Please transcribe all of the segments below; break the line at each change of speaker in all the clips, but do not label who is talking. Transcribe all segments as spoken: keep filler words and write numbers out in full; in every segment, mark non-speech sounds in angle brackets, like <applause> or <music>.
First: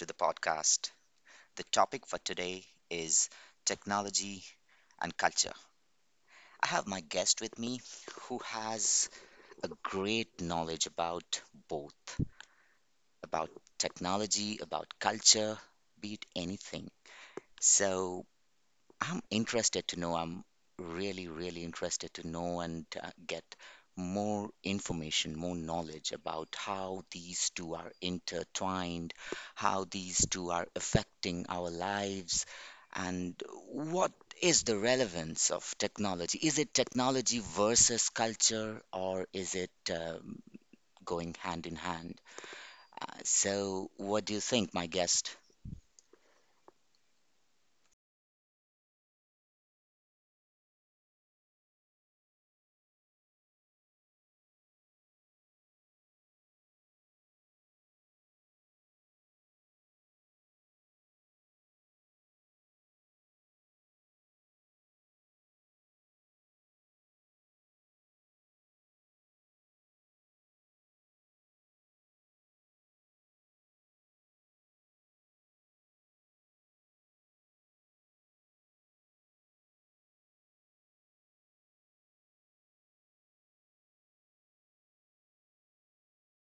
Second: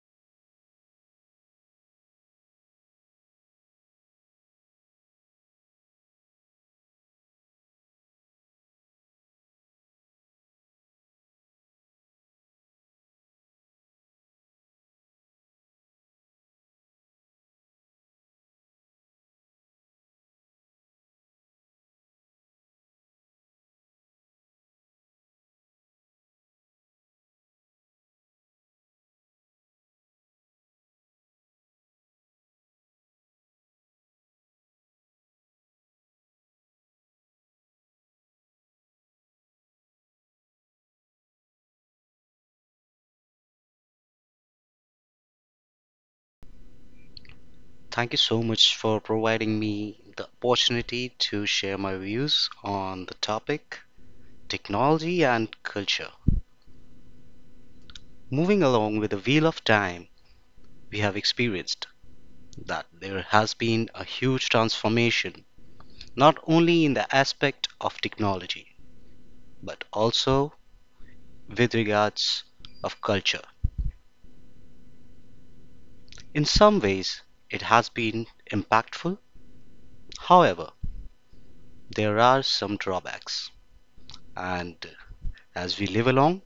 to the podcast. The topic for today is technology and culture. I have my guest with me who has a great knowledge about both, about technology, about culture, be it anything. So, I'm interested to know. I'm really, really interested to know and uh, get more information, more knowledge about how these two are intertwined, how these two are affecting our lives, and what is the relevance of technology? Is it technology versus culture, or is it um, going hand in hand? Uh, so, what do you think, my guest?
Thank you so much for providing me the opportunity to share my views on the topic technology and culture. Moving along with the wheel of time, we have experienced that there has been a huge transformation, not only in the aspect of technology, but also with regards of culture. In some ways, it has been impactful. However, there are some drawbacks. And as we live along,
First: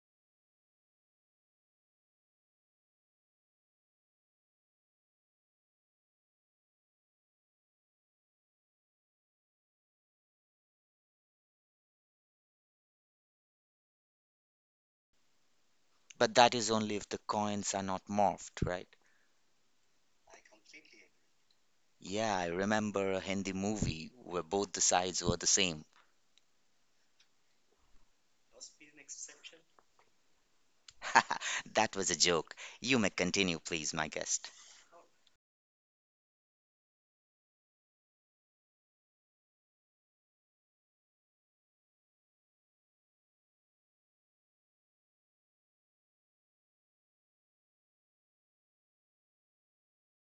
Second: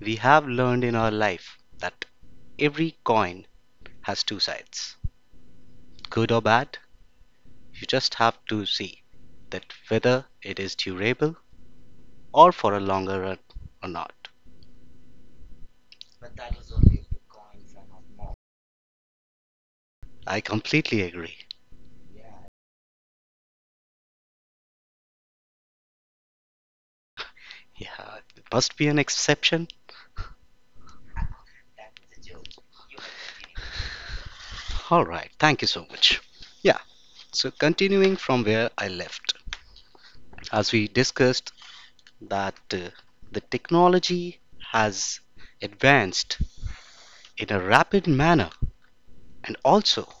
We have learned in our life that every coin has two sides, good or bad. You just have to see that whether it is durable or for a longer run or not.
But that is only if the coins are not morphed, right?
I completely agree.
Yeah, I remember a Hindi movie where both the sides were the same.
Yeah, it must be an exception.
That was a joke. You may continue, please, my guest.
All right, thank you so much. Yeah, so continuing from where I left, as we discussed that uh, the technology has advanced in a rapid manner and also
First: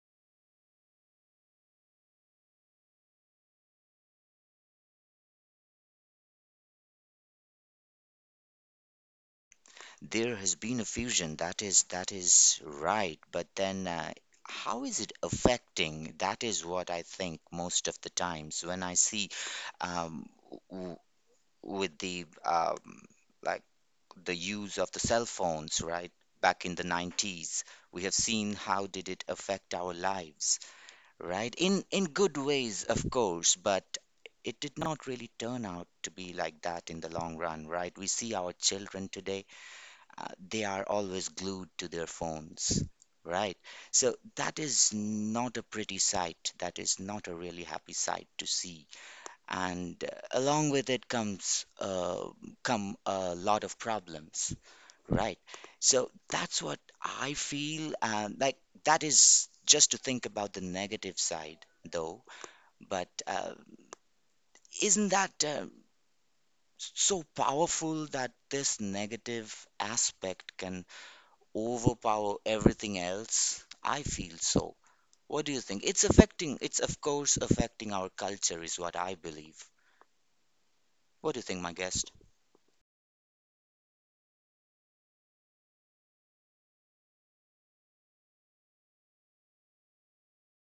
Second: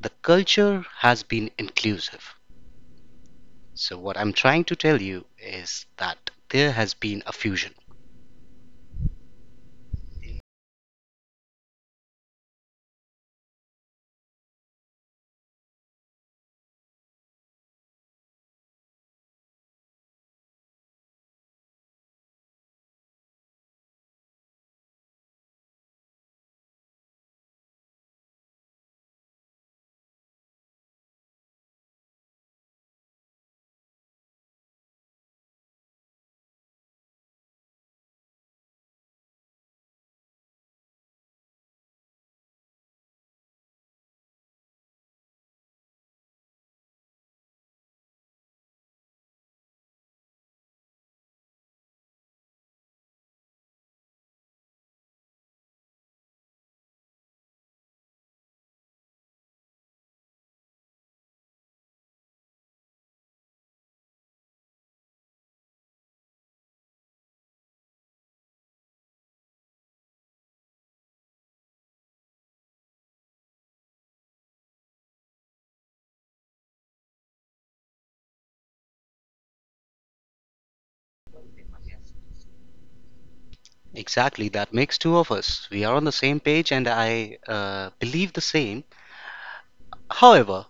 the culture has been inclusive. So, what I'm trying to tell you is that there has been a fusion.
There has been a fusion. That is that is right. But then, uh, how is it affecting? That is what I think most of the times when I see um, w with the um, like the use of the cell phones, right? Back in the nineties, we have seen how did it affect our lives. Right? In in good ways, of course, but it did not really turn out to be like that in the long run, right? We see our children today, uh, they are always glued to their phones, right? So that is not a pretty sight. That is not a really happy sight to see. And uh, along with it comes uh, come a lot of problems, right? So that's what I feel, and like that is just to think about the negative side though, but uh, isn't that uh, so powerful that this negative aspect can overpower everything else? I feel so. What do you think? It's affecting, it's of course affecting our culture, is what I believe. What do you think, my guest?
Exactly, that makes two of us. We are on the same page, and I uh, believe the same. However,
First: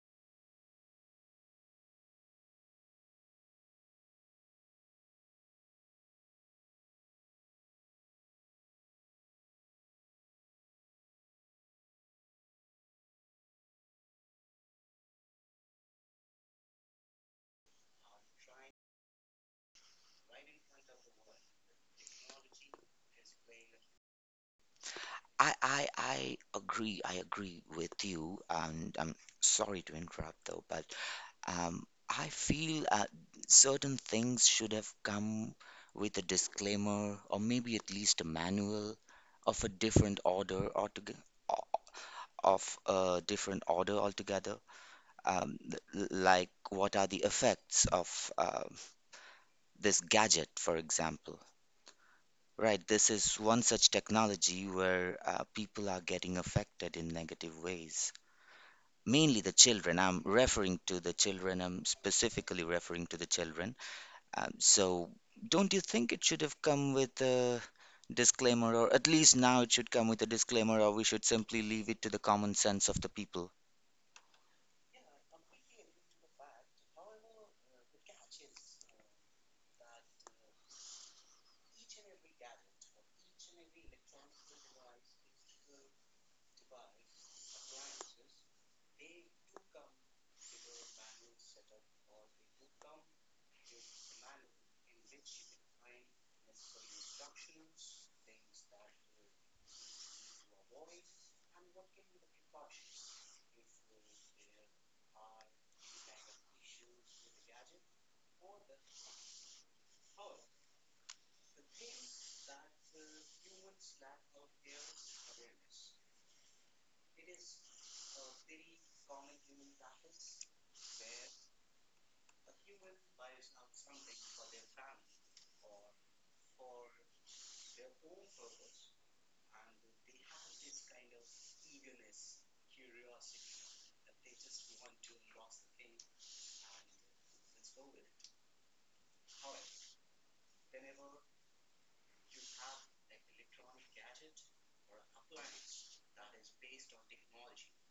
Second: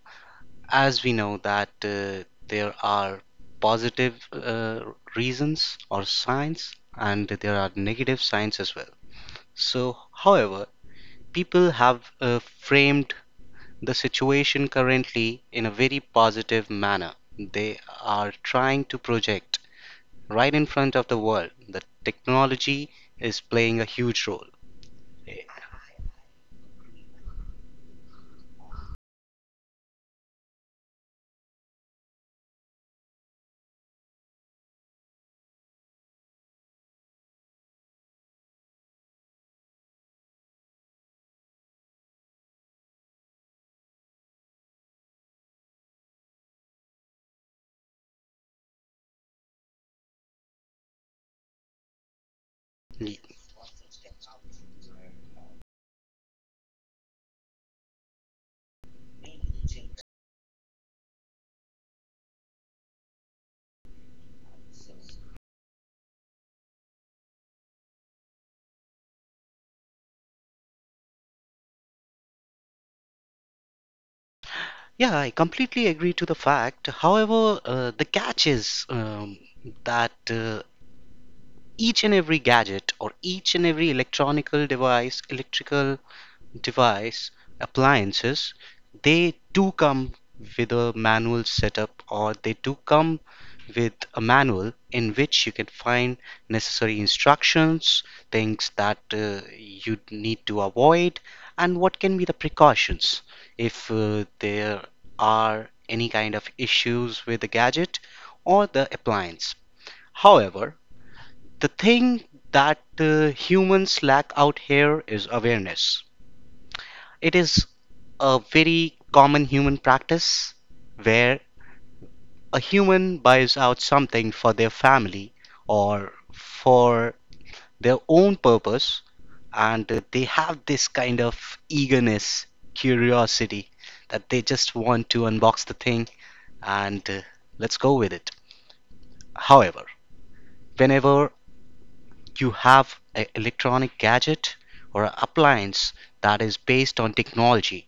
as we know that uh, there are positive uh, reasons or signs, and there are negative signs as well. So, however, people have uh, framed the situation currently in a very positive manner. They are trying to project right in front of the world that technology is playing a huge role.
I, I I agree. I agree with you, and I'm sorry to interrupt though, but um, I feel uh, certain things should have come with a disclaimer or maybe at least a manual of a different order or of a different order altogether. Um, th- like what are the effects of uh, this gadget, for example? Right, this is one such technology where uh, people are getting affected in negative ways. Mainly the children. I'm referring to the children. I'm specifically referring to the children. Um, so, don't you think it should have come with a disclaimer, or at least now it should come with a disclaimer, or we should simply leave it to the common sense of the people?
Yeah, I completely agree to the fact. However, uh, the catch is um, that uh, each and every gadget or each and every electronical device, electrical device, appliances, they do come with a manual setup or they do come with a manual in which you can find necessary instructions, things that uh, you need to avoid, and what can be the precautions if uh, there are any kind of issues with the gadget or the appliance. However, the thing that uh, humans lack out here is awareness. It is a very common human practice where a human buys out something for their family or for their own purpose, and they have this kind of eagerness, curiosity that they just want to unbox the thing and uh, let's go with it. However, whenever you have an electronic gadget or an appliance that is based on technology,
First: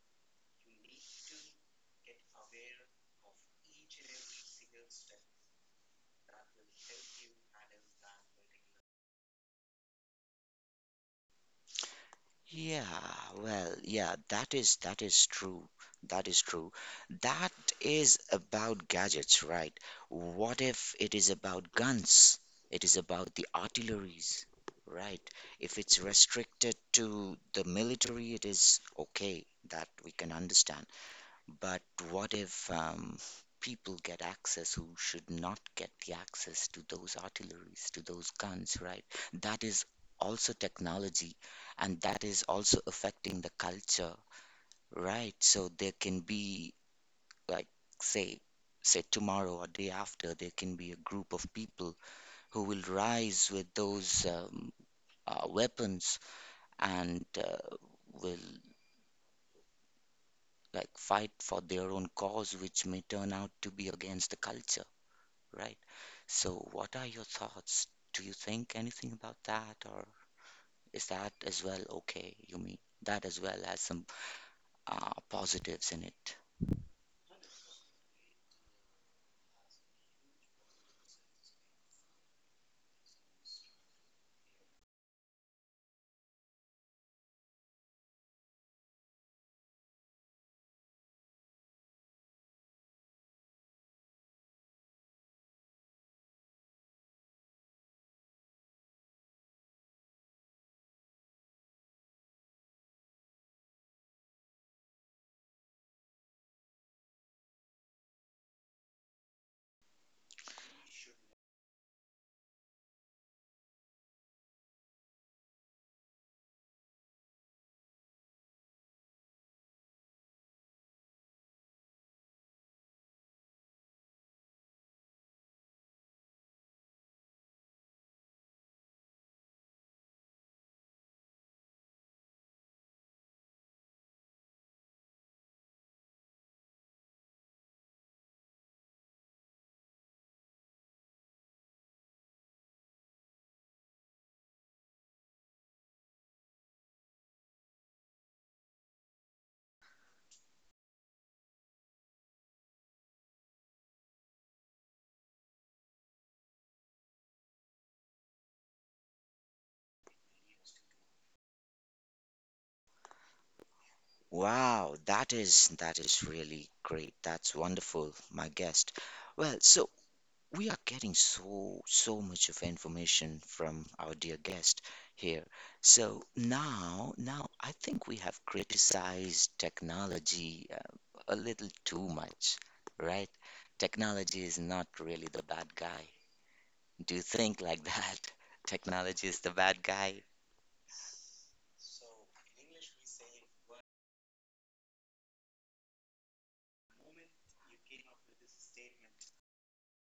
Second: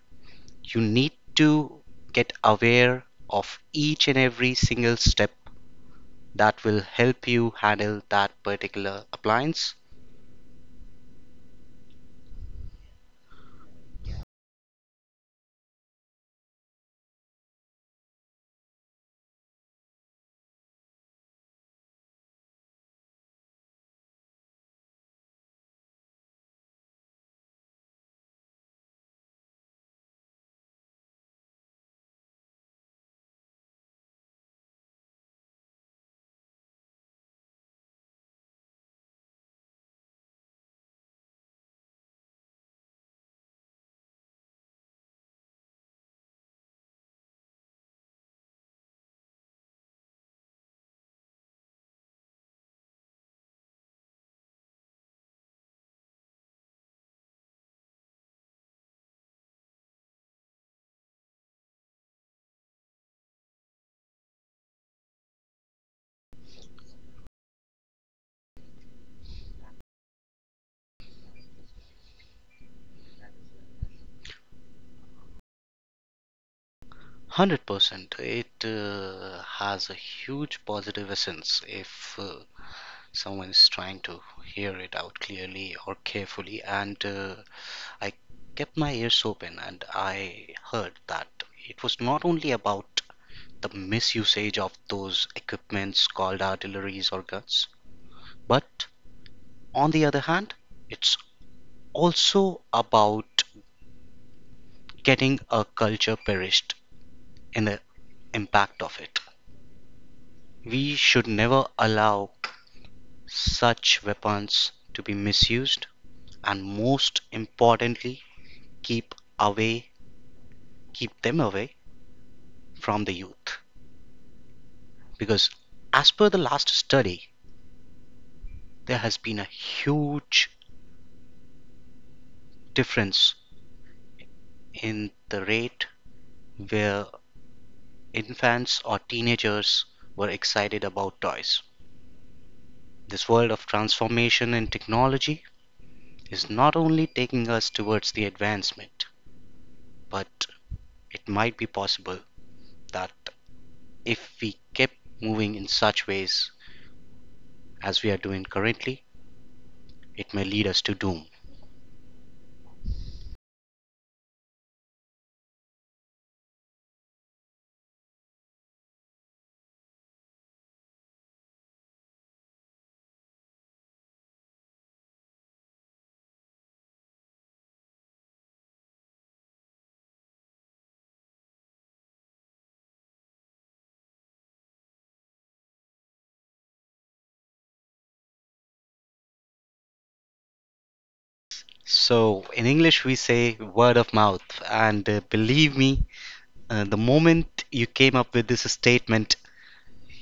you need to get aware of each and every single step that will help you handle that particular appliance.
Yeah, well, yeah, that is that is true. That is true. That is about gadgets, right? What if it is about guns? It is about the artilleries, right? If it's restricted to the military, it is okay that we can understand. But what if um, people get access who should not get the access to those artilleries, to those guns, right? That is also technology, and that is also affecting the culture, right? So there can be, like, say, say tomorrow or day after, there can be a group of people who will rise with those um, uh, weapons and uh, will like fight for their own cause, which may turn out to be against the culture. Right. So,
one
what are your thoughts? Do you think anything about that, or is that as well okay? You mean that as well has some uh, positives in it?
hundred percent, it uh, has a huge positive essence if uh, someone is trying to hear it out clearly or carefully. And uh, I kept my ears open, and I heard that it was not only about the misusage of those equipments called artilleries or guns. But on the other hand, it's also about getting a culture perished in the impact of it. We should never allow such weapons to be misused, and most importantly, keep away keep them away from the youth, because as per the last study there has been a huge difference in the rate where infants or teenagers were excited about toys. This world of transformation in technology is not only taking us towards the advancement, but it might be possible that if we keep moving in such ways as we are doing currently, it may lead us to doom.
Wow, that is that is really great. That's wonderful, my guest. Well, so we are getting so so much of information from our dear guest here. So now now i think we have criticized technology uh, a little too much, right? Technology is not really the bad guy. Do you think like that <laughs> technology is the bad guy?
So, in English, we say word of mouth, and uh, believe me, uh, the moment you came up with this statement,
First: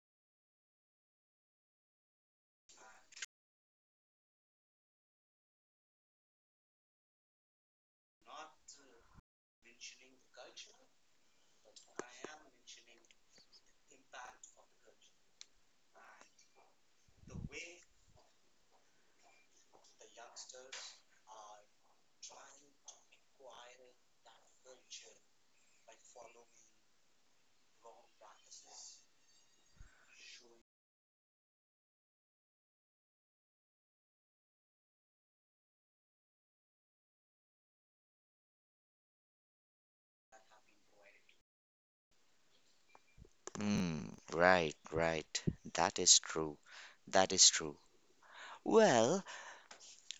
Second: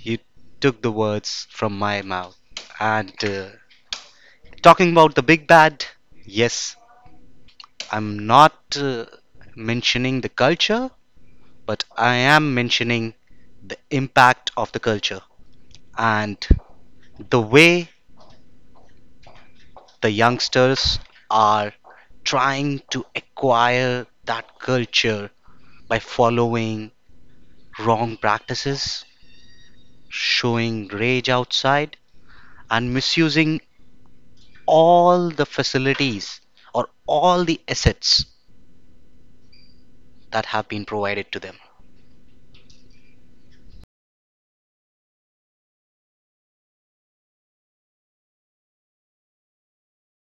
you took the words from my mouth. And uh, talking about the big bad, yes, I'm not uh, mentioning the culture, but I am mentioning the impact of the culture and the way the youngsters are trying to acquire that culture by following wrong practices, showing rage outside, and misusing all the facilities or all the assets that have been provided to them.
Hmm. Right, right, that is true. That is true. Well.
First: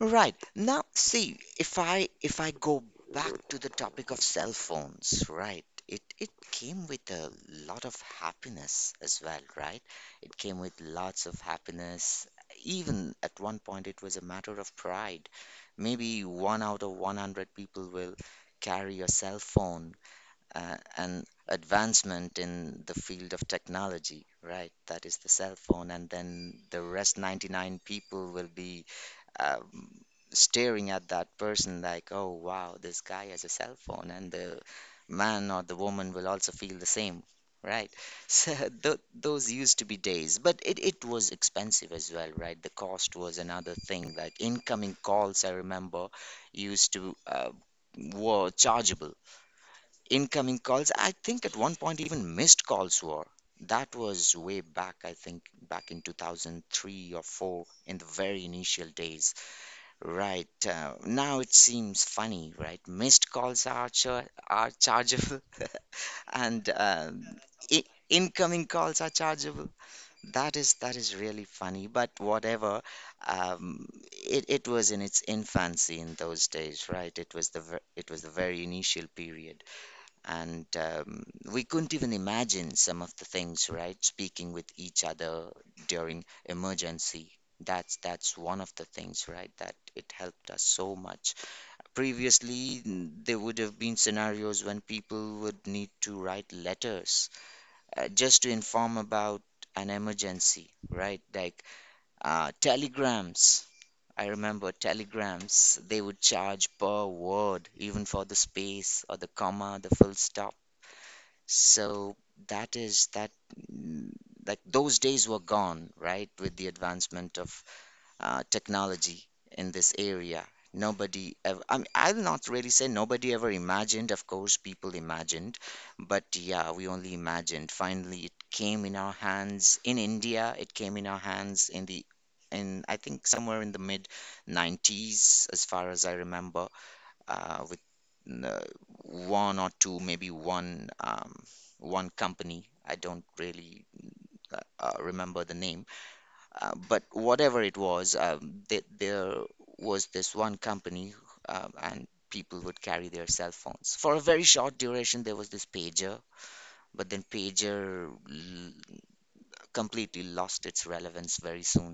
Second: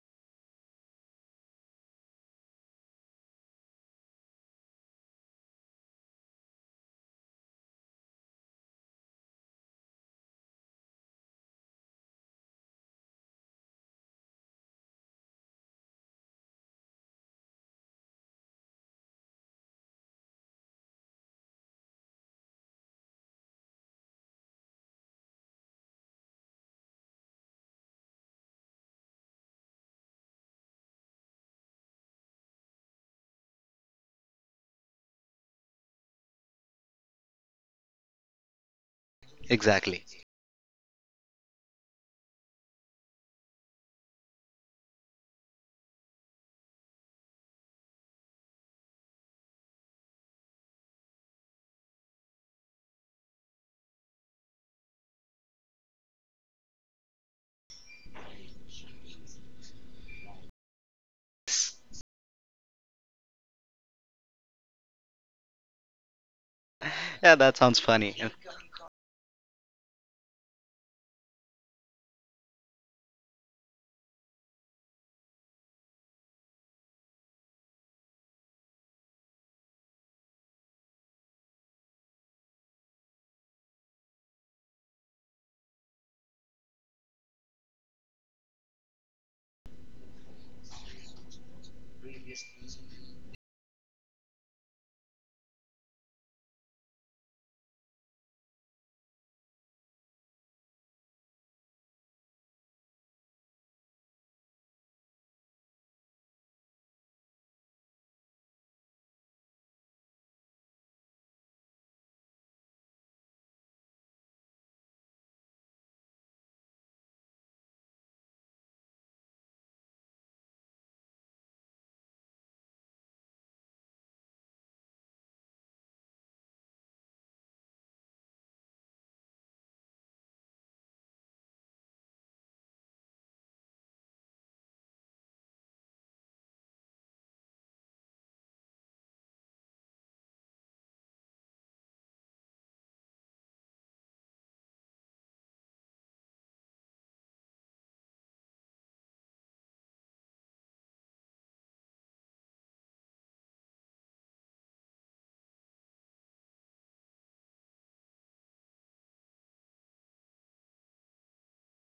Right. Now, see, if I if I go back to the topic of cell phones, right? It it came with a lot of happiness as well, right? It came with lots of happiness. Even at one point, it was a matter of pride. Maybe one out of hundred people will carry a cell phone, uh, an advancement in the field of technology, right? That is the cell phone, and then the rest ninety-nine people will be um, staring at that person like, oh wow, this guy has a cell phone, and the man or the woman will also feel the same, right? <laughs> So th those used to be
Exactly.
days, but it, it was expensive as well, right? The cost was another thing. Like incoming calls, I remember, used to uh, were chargeable. Incoming calls, I think at one point even missed calls were. That was way back, I think, back in two thousand three or four in the very initial days. Right. Uh, now it seems funny, right? Missed calls are char are chargeable <laughs> and um,
Yeah, that sounds
I
funny. Yeah.
incoming calls are chargeable. That is that is really funny, but whatever. Um, it it was in its infancy in those days, right? It was the ver it was the very initial period, and um, we couldn't even imagine some of the things, right? Speaking with each other during emergency, that's that's one of the things, right? That it helped us so much. Previously, n- there would have been scenarios when people would need to write letters uh, just to inform about an emergency, right? Like uh, telegrams. I remember telegrams, they would charge per word, even for the space or the comma, the full stop. So that is that, mm, like those days were gone, right? With the advancement of uh, technology in this area. Nobody ever, I mean, I'll not really say nobody ever imagined. Of course, people imagined, but yeah, we only imagined. Finally, it came in our hands in India. It came in our hands in the, in I think somewhere in the mid nineties, as far as I remember, uh, with uh, one or two, maybe one um, one company. I don't really uh, uh, remember the name, uh, but whatever it was, um, th there was this one company, um, and people would carry their cell phones. For a very short duration, there was this pager, but then pager l completely lost its relevance very soon.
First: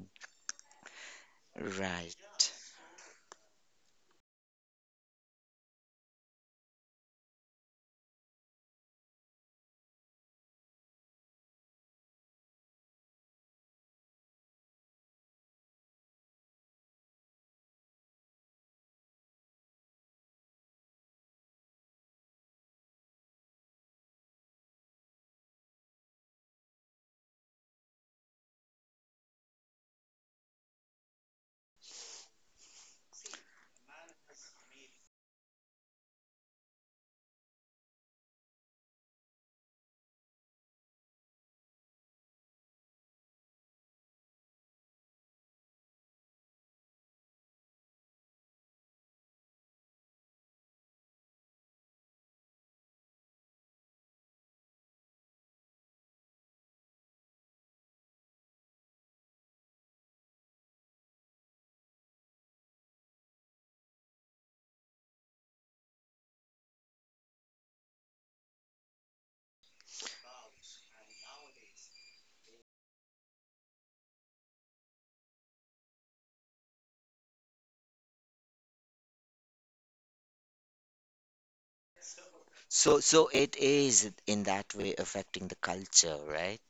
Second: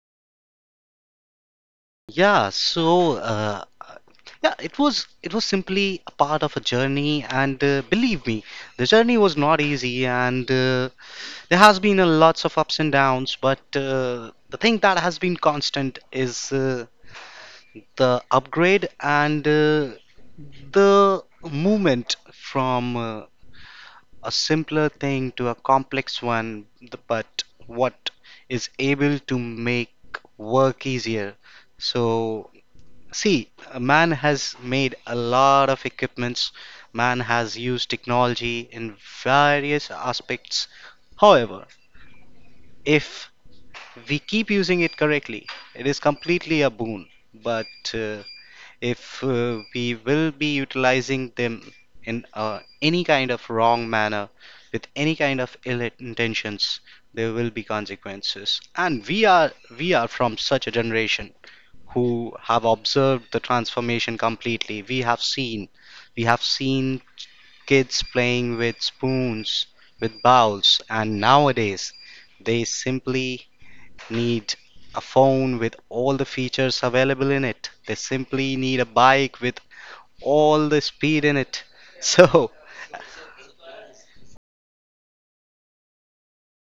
Right.
Yeah, so uh, yeah, it was it was simply a part of a journey, and uh, believe me, the journey was not easy, and uh, there has been a lots of ups and downs, but uh, the thing that has been constant is uh, the upgrade and uh, the movement from uh, a simpler thing to a complex one, th- but what is able to make work easier. So, see, man has made a lot of equipments, man has used technology in various aspects. However, if we keep using it correctly, it is completely a boon. But uh, if uh, we will be utilizing them in uh, any kind of wrong manner, with any kind of ill intentions, there will be consequences. And we are, we are from such a generation who have observed the transformation completely. We have seen, we have seen kids playing with spoons, with bowls, and nowadays they simply need a phone with all the features available in it. They simply need a bike with all the speed in it. <laughs> So,
So, so it is in that way affecting the culture, right?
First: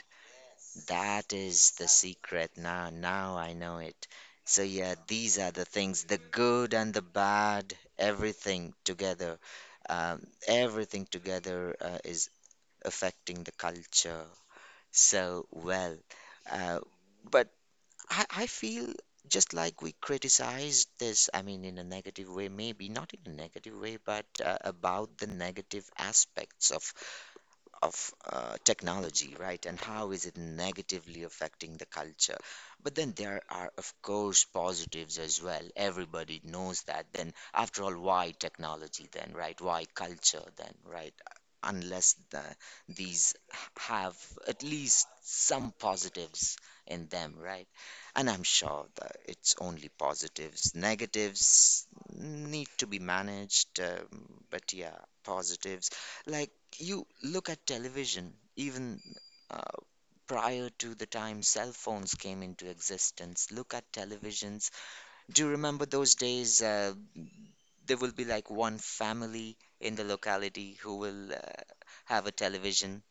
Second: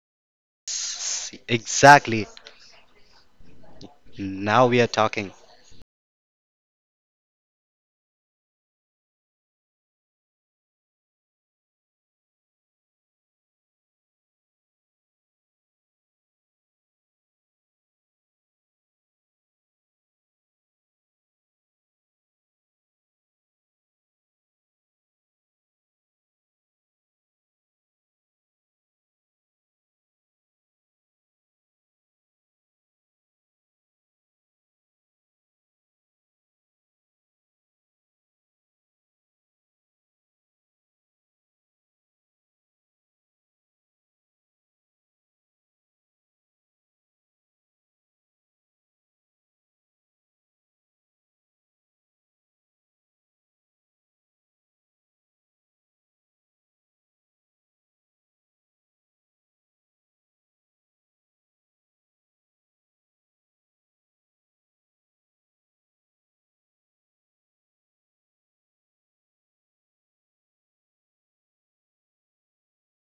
That
s-
is the
exactly.
secret. Now, now I know it. So,
Now we are
yeah,
talking.
these are the things, the good and the bad, everything together. Um, everything together uh, is affecting the culture so well. Uh, but I, I feel just like we criticized this, I mean, in a negative way, maybe not in a negative way, but uh, about the negative aspects of of uh, technology, right? And how is it negatively affecting the culture? But then there are, of course, positives as well. Everybody knows that. Then, after all, why technology then, right? Why culture then, right? Unless the, these have at least some positives in them, right? And I'm sure that it's only positives. Negatives need to be managed, um, but yeah, positives like you look at television, even uh, prior to the time cell phones came into existence, look at televisions. Do you remember those days? Uh, there will be like one family in the locality who will uh, have a television,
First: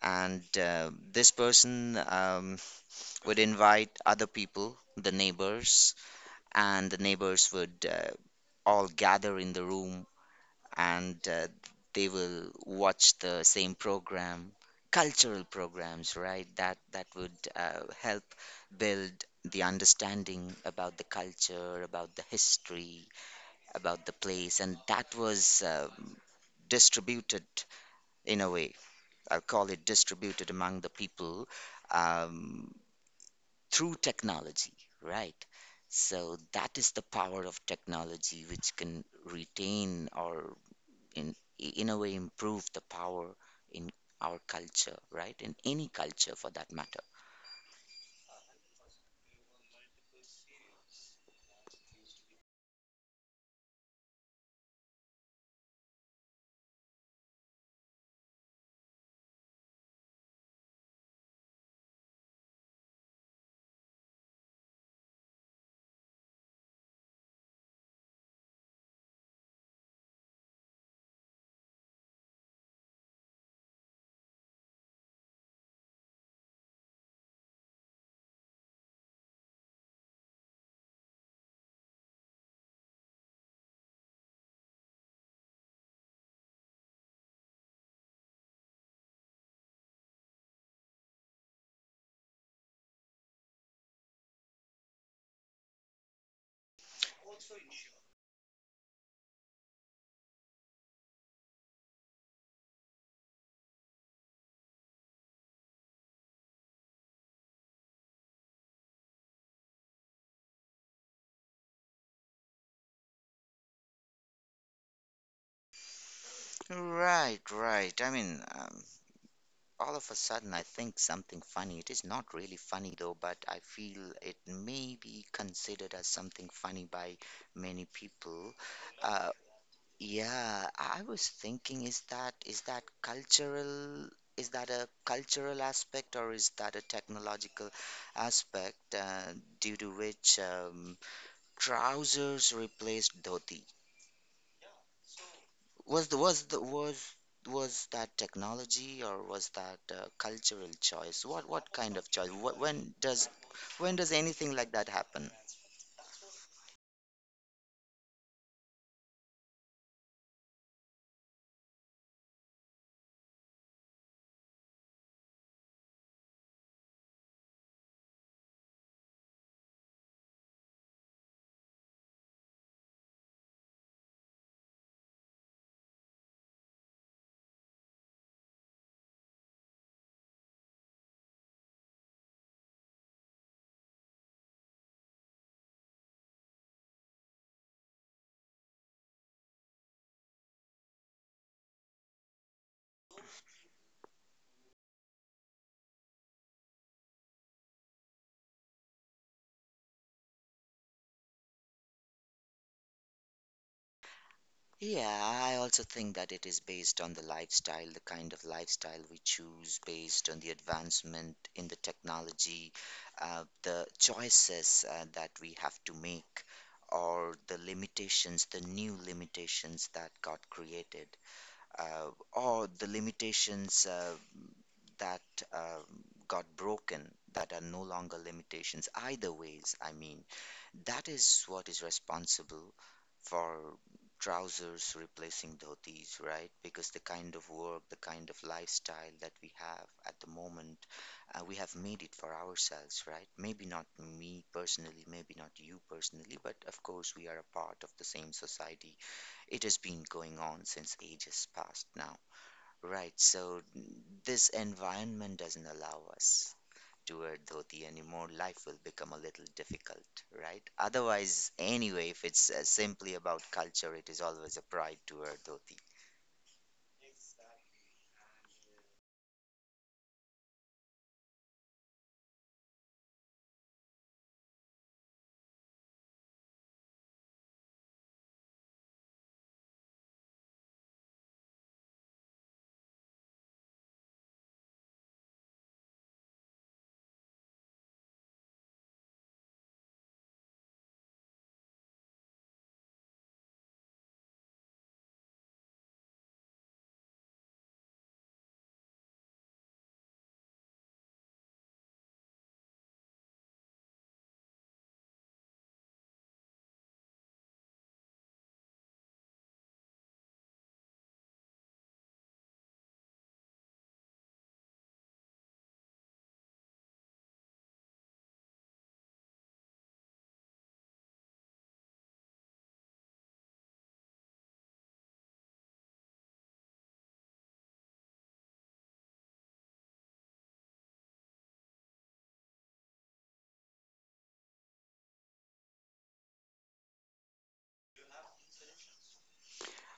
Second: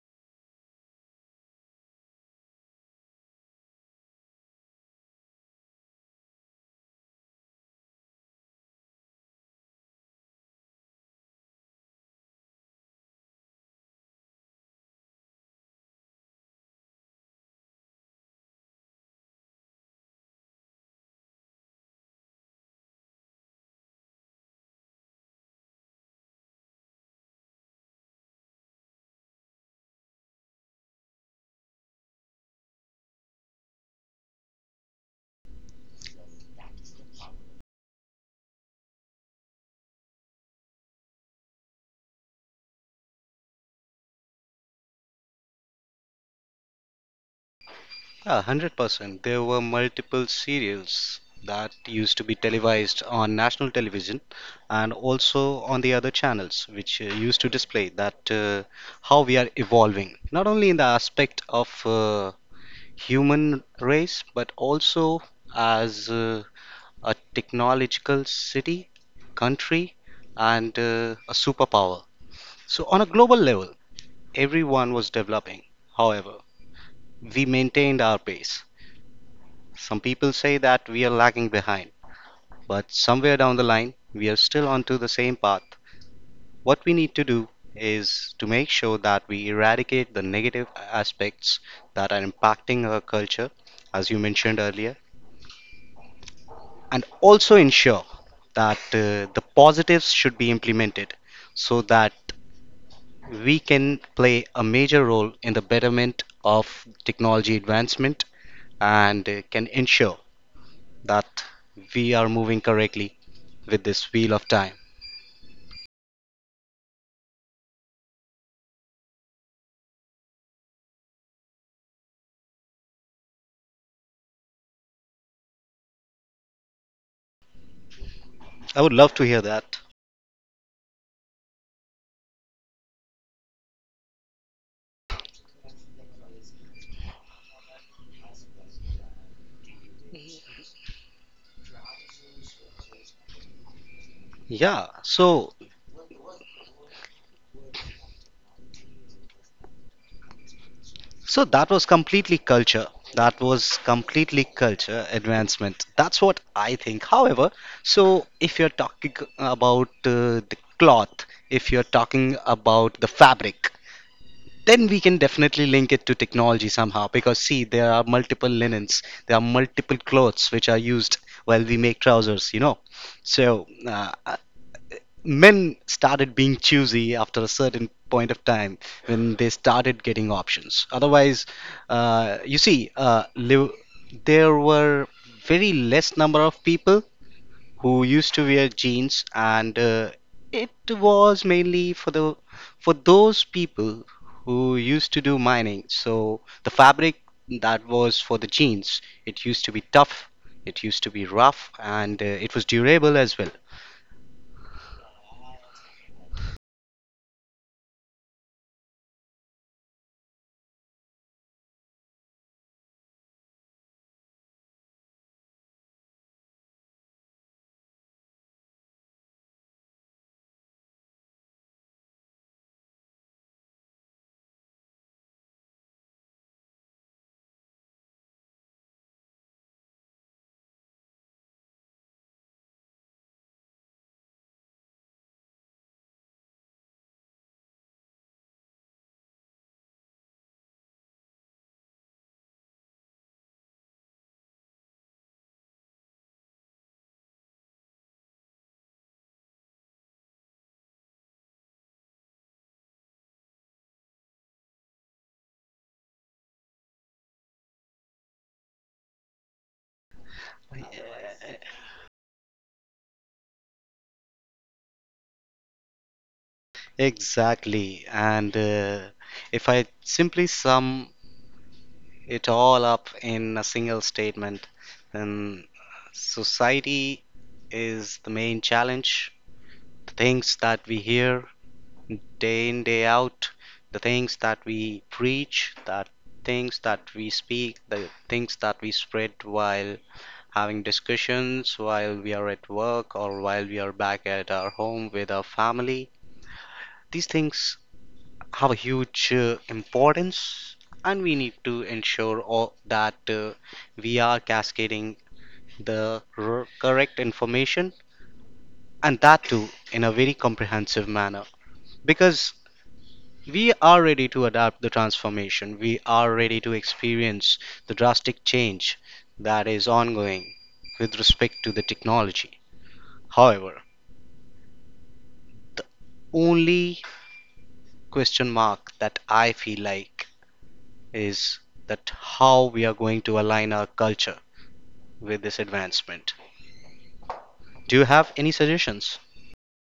and uh, this person um, would invite other people, the neighbors, and the neighbors would uh, all gather in the room and uh, they will watch the same program, cultural programs, right? That that would uh, help build the understanding about the culture, about the history, about the place, and that was um, distributed in a way. I'll call it distributed among the people um, through technology, right? So that is the power of technology, which can retain or in in a way improve the power in our culture, right? In any culture for that matter.
Yeah, one hundred percent. There were multiple serials that used to be televised on national television and also on the other channels, which uh, used to display that uh, how we are evolving, not only in the aspect of uh, human race, but also as uh, a technological city, country, and uh, a superpower. So, on a global level, everyone was developing. However, we maintained our pace. Some people say that we are lagging behind, but somewhere down the line, we are still onto the same path. What we need to do is to make sure that we eradicate the negative aspects that are impacting our culture, as you mentioned earlier, and also ensure that uh, the positives should be implemented so that we can play a major role in the betterment of technology advancement, and uh, can ensure that we are moving correctly with this wheel of time.
Right, right. I mean, um, all of a sudden, I think something funny. It is not really funny though, but I feel it may be considered as something funny by many people.
I would love
Uh,
to hear that.
yeah, I was thinking, is that is that cultural? Is that a cultural aspect or is that a technological aspect uh, due to which um, trousers replaced dhoti.
Yeah, so
Was the was the was was that technology or was that uh, cultural choice? What
So
what
that was
kind of choice?
completely
What,
culture.
when does
That was
when does
completely
anything like that
culture
happen?
advancement. That's what I think. However, so if you're talking about uh, the cloth, if you're talking about the fabric, then we can definitely link it to technology somehow. Because see, there are multiple linens, there are multiple clothes which are used while we make trousers, you know. So uh, men started being choosy after a certain point of time, when they started getting options. Otherwise, uh, you see, uh, liv- there were very less number of people who used to wear jeans, and uh, it was mainly for the for those people who used to do mining. So the fabric that was for the jeans, it used to be tough, it used to be rough, and uh, it was durable as well.
Yeah, I also think that it is based on the lifestyle, the kind of lifestyle we choose, based on the advancement in the technology, uh, the choices uh, that we have to make, or the limitations, the new limitations that got created. uh, or the limitations uh, that uh, got broken, that are no longer limitations either ways, i mean that is what is responsible for trousers replacing dhotis, right? Because the kind of work, the kind of lifestyle that we have at the moment, uh, we have made it for ourselves, right? Maybe not me personally, maybe not you personally, but of course we are a part of the same society. It has been going on since ages past now. Right, so this environment doesn't allow us to a dhoti anymore. Life will become a little difficult, right? Otherwise, anyway, if it's uh, simply about culture, it is always a pride to a dhoti.
Exactly. And uh, if I simply sum it all up in a single statement, then society is the main challenge. The things that we hear day in, day out, the things that we preach, that things that we speak, the things that we spread while having discussions, while we are at work, or while we are back at our home with our family. These things have a huge uh, importance, and we need to ensure all that uh, we are cascading the r- correct information, and that too in a very comprehensive manner. Because we are ready to adapt the transformation, we are ready to experience the drastic change that is ongoing with respect to the technology. However, only question mark that I feel like is that how we are going to align our culture with this advancement. Do you have any suggestions?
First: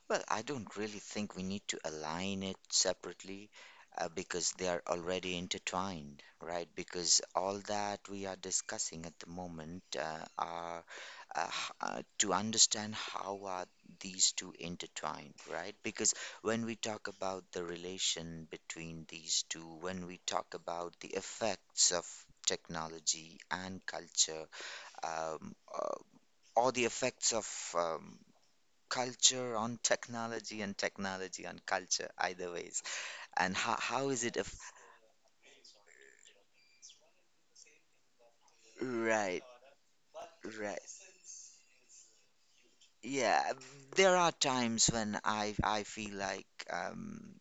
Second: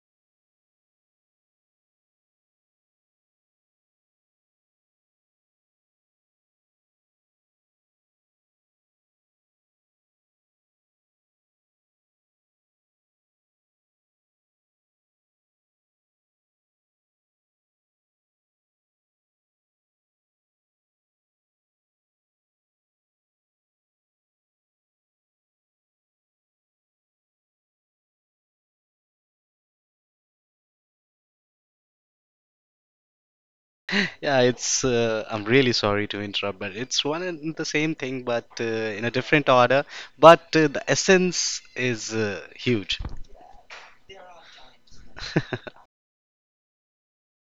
Well, I don't really think we need to align it separately, uh, because they are already intertwined, right? Because all that we are discussing at the moment uh, are uh, h- uh, to understand how are these two intertwined, right? Because when we talk about the relation between these two, when we talk about the effects of technology and culture, um, uh, or the effects of um, culture on technology and technology on culture, either ways, and how, how
<laughs>
is it?
Yeah,
Aff-
it's uh, I'm really sorry to interrupt, but it's one and the same thing, but uh, in a
right,
different order. But uh,
right.
the essence is uh, huge.
Yeah, there are times when I
<laughs>
I feel like um,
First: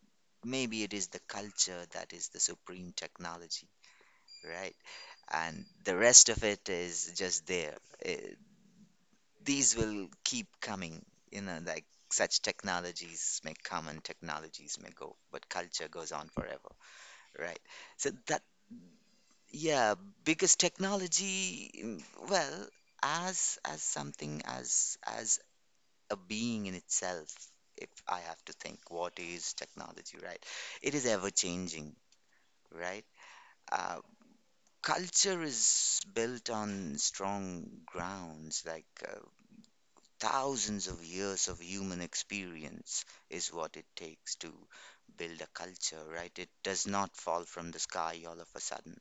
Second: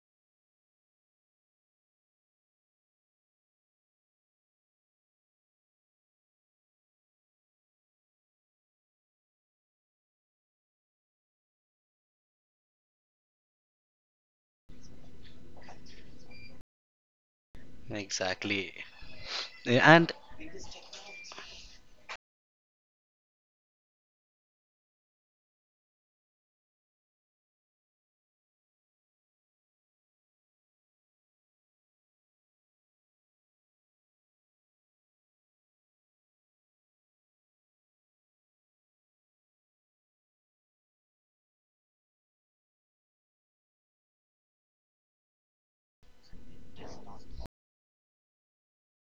maybe it is the culture that is the supreme technology, right? And the rest of it is just there. Eh, these will keep coming, you know, like such technologies may come and technologies may go, but culture goes on forever, right? So that,
Exactly.
yeah,
And
because technology, mm, well, as as something as as a being in itself. If I have to think, what is technology, right? It is ever changing, right? Uh, Culture is built on strong grounds, like uh, thousands of years of human experience is what it takes to build a culture, right? It does not fall from the sky all of a sudden,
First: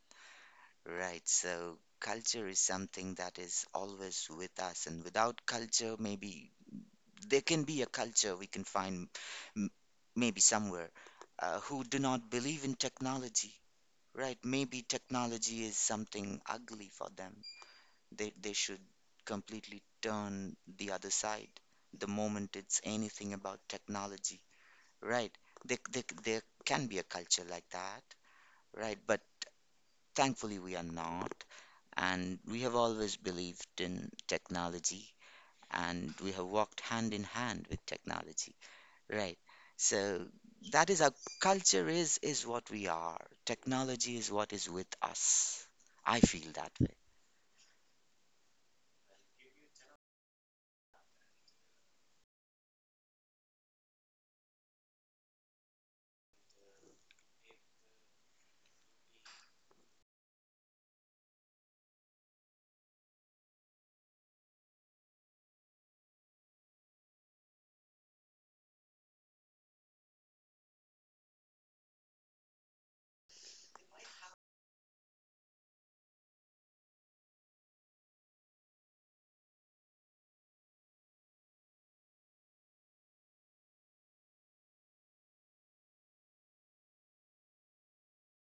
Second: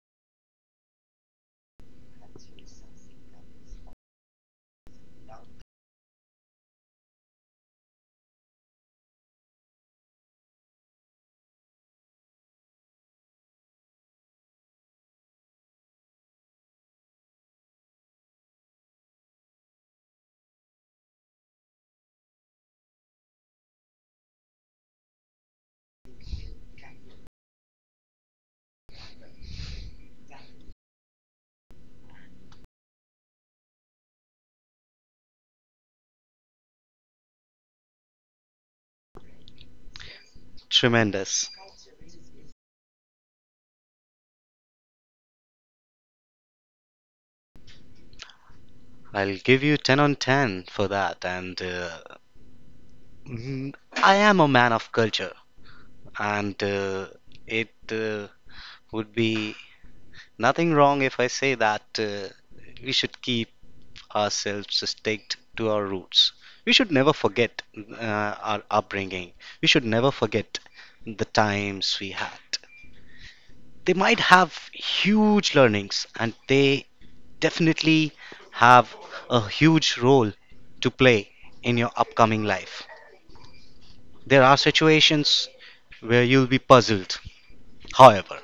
right? So, culture is something that is always with us, and without culture, maybe there can be a culture we can find m- maybe somewhere uh, who do not believe in technology, right? Maybe technology is something ugly for them. They, they should completely turn the other side the moment it's anything about technology, right? There, there, there can be a culture like that, right? But thankfully, we are not. And we have always believed in technology, and we have walked hand in hand with technology. Right. So that is our,
tremendous.
culture is is what we are. Technology is what is with us. I feel that.
I'll give you ten on ten for that. And uh, mm, I am a man of culture. And uh, it uh, would be nothing wrong if I say that uh, we should keep ourselves staked to our roots. We should never forget uh, our upbringing. We should never forget the times we had. They might have huge learnings, and they definitely have a huge role to play in your upcoming life. There are situations where you'll be puzzled. However,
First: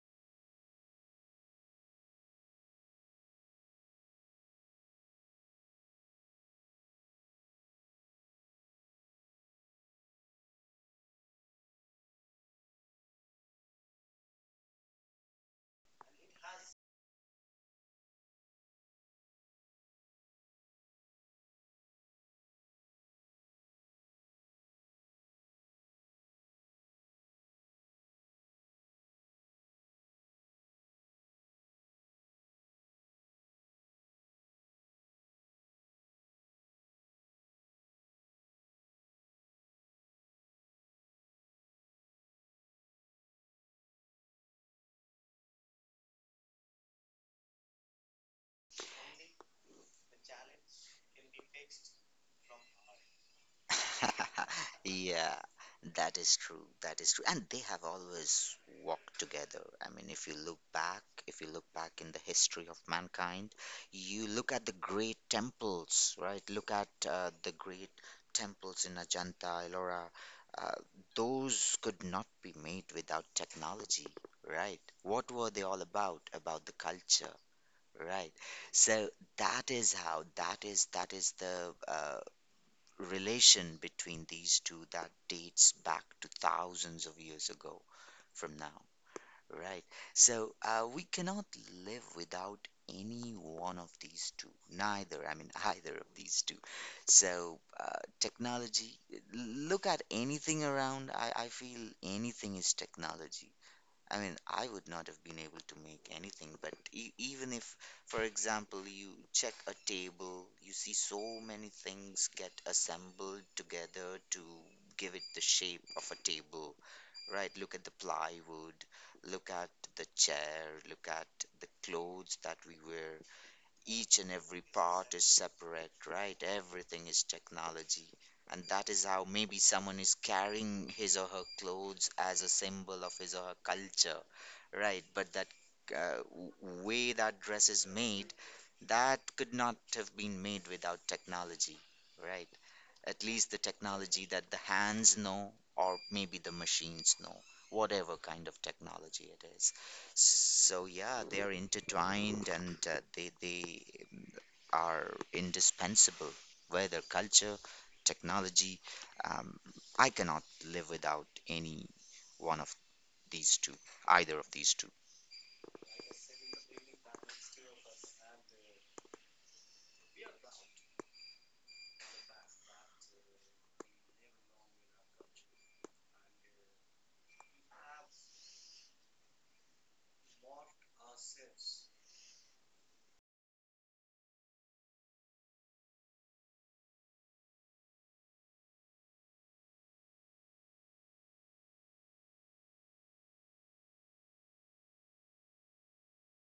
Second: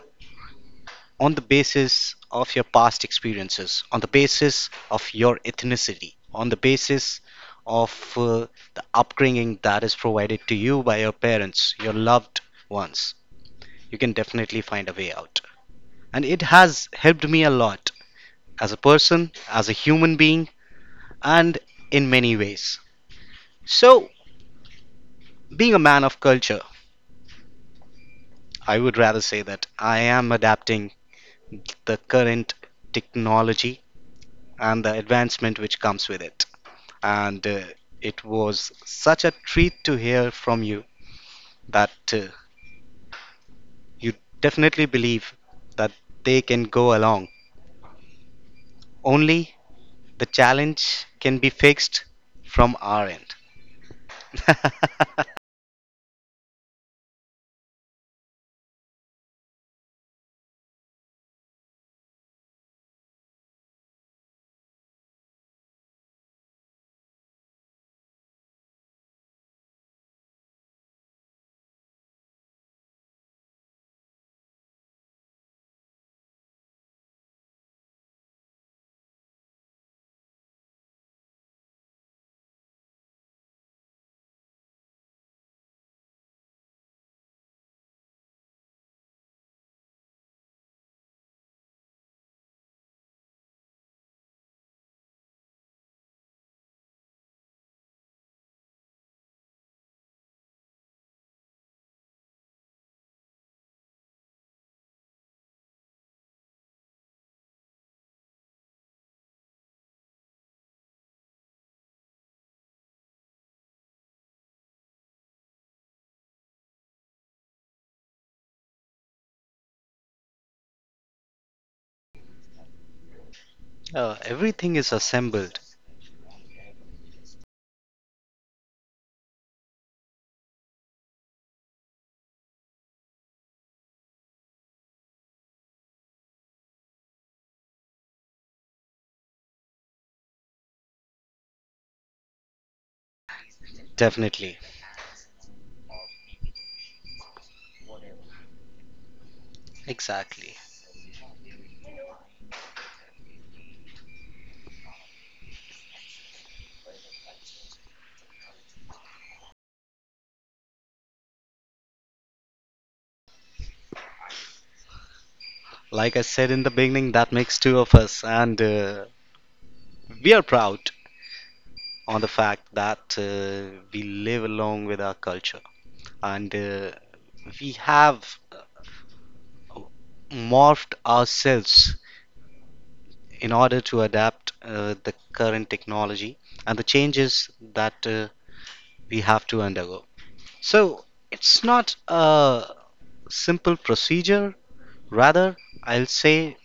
on the basis of your past experiences, on the basis of your ethnicity, on the basis of uh, the upbringing that is provided to you by your parents, your loved ones, you can definitely find a way out. And it has helped me a lot as a person, as a human being, and in many ways. So, being a man of culture, I would rather say that I am adapting the current technology and the advancement which comes with it. And uh, it was such a treat to hear from you that uh, you definitely believe that they can go along. Only the challenge can be fixed from our end.
<laughs> Yeah,
<laughs>
that is true. That is true. And they have always walked together. I mean, if you look back, if you look back in the history of mankind, you look at the great temples, right? Look at uh, the great temples in Ajanta, Ellora. Uh, those could not be made without technology, right? What were they all about? About the culture, right? So that is how, that is, that is the uh, relation between these two that dates back to thousands of years ago from now, right? So uh, we cannot live without any one of these two, neither, I mean, <laughs> either of these two. So uh, technology, look at anything around, I, I feel anything is technology. I mean, I would not have been able to make anything, but e- even if, for example, you check a table, you see so many things get assembled together to give it the shape of a table, right? Look at the plywood, look at the chair, look at the clothes that we wear,
Uh,
each and every
everything is
part is
assembled,
separate, right? Everything is technology. And that is how maybe someone is carrying his or her clothes as a symbol of his or her culture, right? But that uh, w- way that dress is made, that could not have been made without technology, right? At least the technology
definitely.
that the hands know, or maybe the machines know, whatever kind of technology it is.
Exactly.
So yeah, they are intertwined and uh, they they are indispensable, whether culture, technology. Um, I cannot live without any one of these two, either of these two.
Like I said in the beginning, that makes two of us, and uh, we are proud on the fact that uh, we live along with our culture, and uh, we have morphed ourselves in order to adapt uh, the current technology and the changes that uh, we have to undergo. So it's not a simple procedure. Rather, I'll say,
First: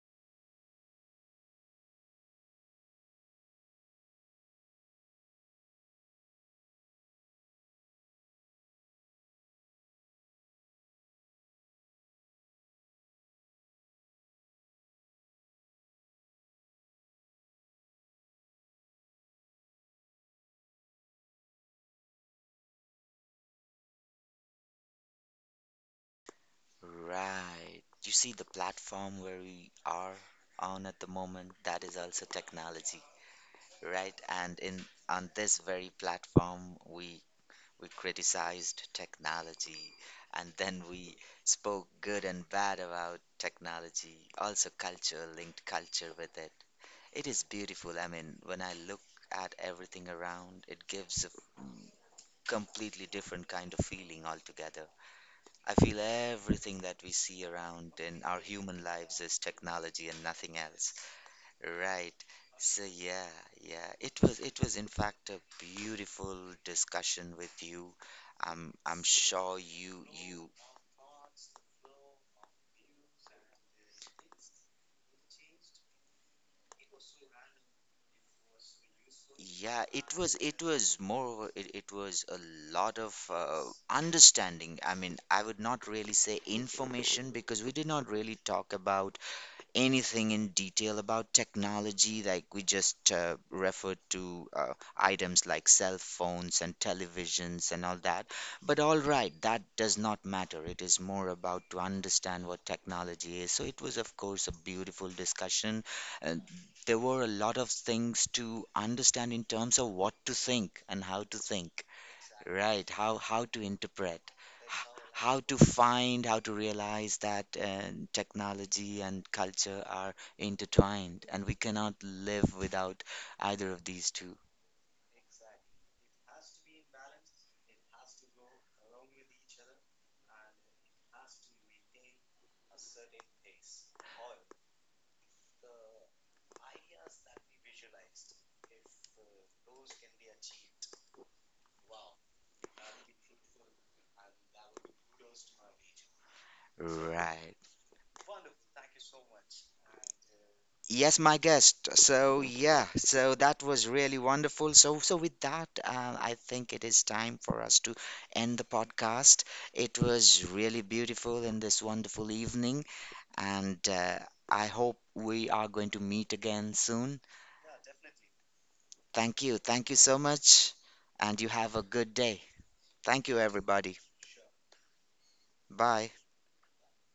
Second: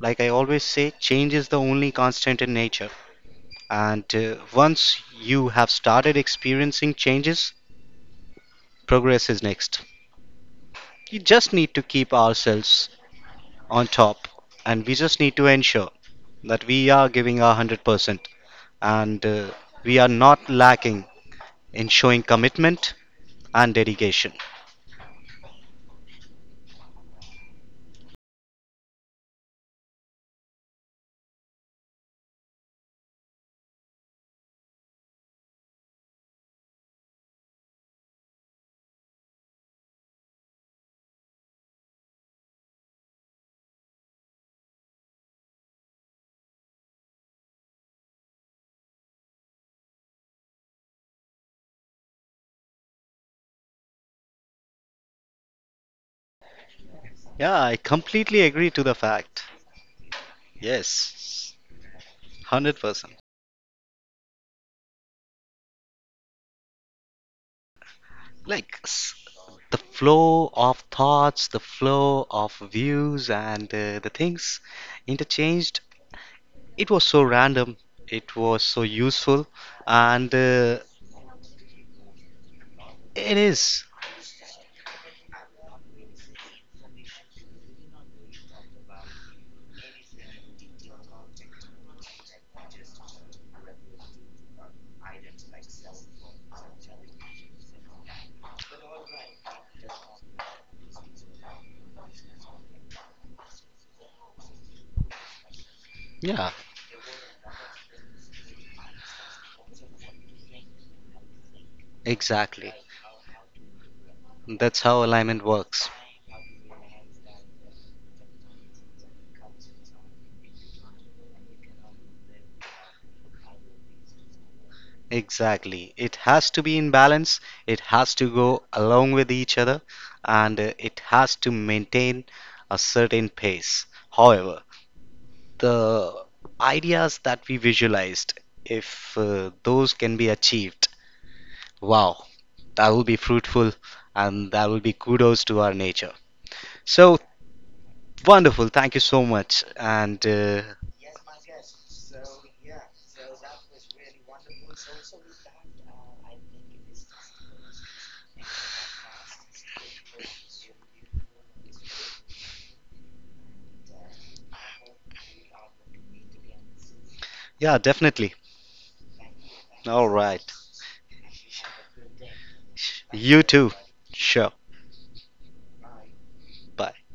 like I always say, change is the only constant in nature. And uh, once you have started experiencing changes, progress is next. We just need to keep ourselves on top, and we just need to ensure that we are giving our one hundred percent, and uh, we are not lacking in showing commitment and dedication.
Right. You see the platform where we are on at the moment, that is also technology, right? And in on this very platform, we we criticized technology, and then we spoke good and bad about technology, also culture, linked culture with it. It is beautiful. I mean, when I look at everything around, it gives a mm, completely different kind of feeling altogether. I feel everything that we see
Yeah, I
around in
completely
our
agree to
human
the
lives is
fact.
technology and nothing else.
Yes,
Right. So
one hundred percent.
yeah, yeah. It was it was in fact, a beautiful discussion with you. I'm
Like
I'm
s-
sure
the
you
flow
you
of thoughts, the flow of views, and uh, the things interchanged. It was so random, it was so useful,
Yeah, it
and
was, it
uh,
was moreover it, it was a lot of
it
uh,
is.
understanding. I mean, I would not really say information because we did not really talk about anything in detail about technology, like we just uh, referred to uh, items like cell phones and televisions and all that. But all right, that does not matter. It is more about to understand what technology is. So it was, of course, a beautiful discussion. And
Yeah,
there were a lot of things to understand in terms of what to think and how to think,
exactly.
right? How how to interpret,
That's how
how
alignment
to
works.
find, how to realize that uh, technology and culture are intertwined, and we cannot live without either of these two.
Exactly. It has to be in balance, it has to go along with each other, and uh, it has to maintain a certain pace. However, the ideas that we visualized, if uh, those can be achieved, wow, that will be fruitful, and that will be kudos to our nature. So,
Right.
wonderful. Thank you so much. And uh,
Yes, my guest. So yeah, so that was really wonderful. So so with that, uh, I think it is time for us to end the podcast. It was really beautiful in this wonderful evening, and uh, I hope we are going to meet again soon.
yeah, definitely.
Thank you. Thank you
All
so
right.
much. And you have a good day. Thank you,
You too.
everybody.
Sure.
Bye.
Bye.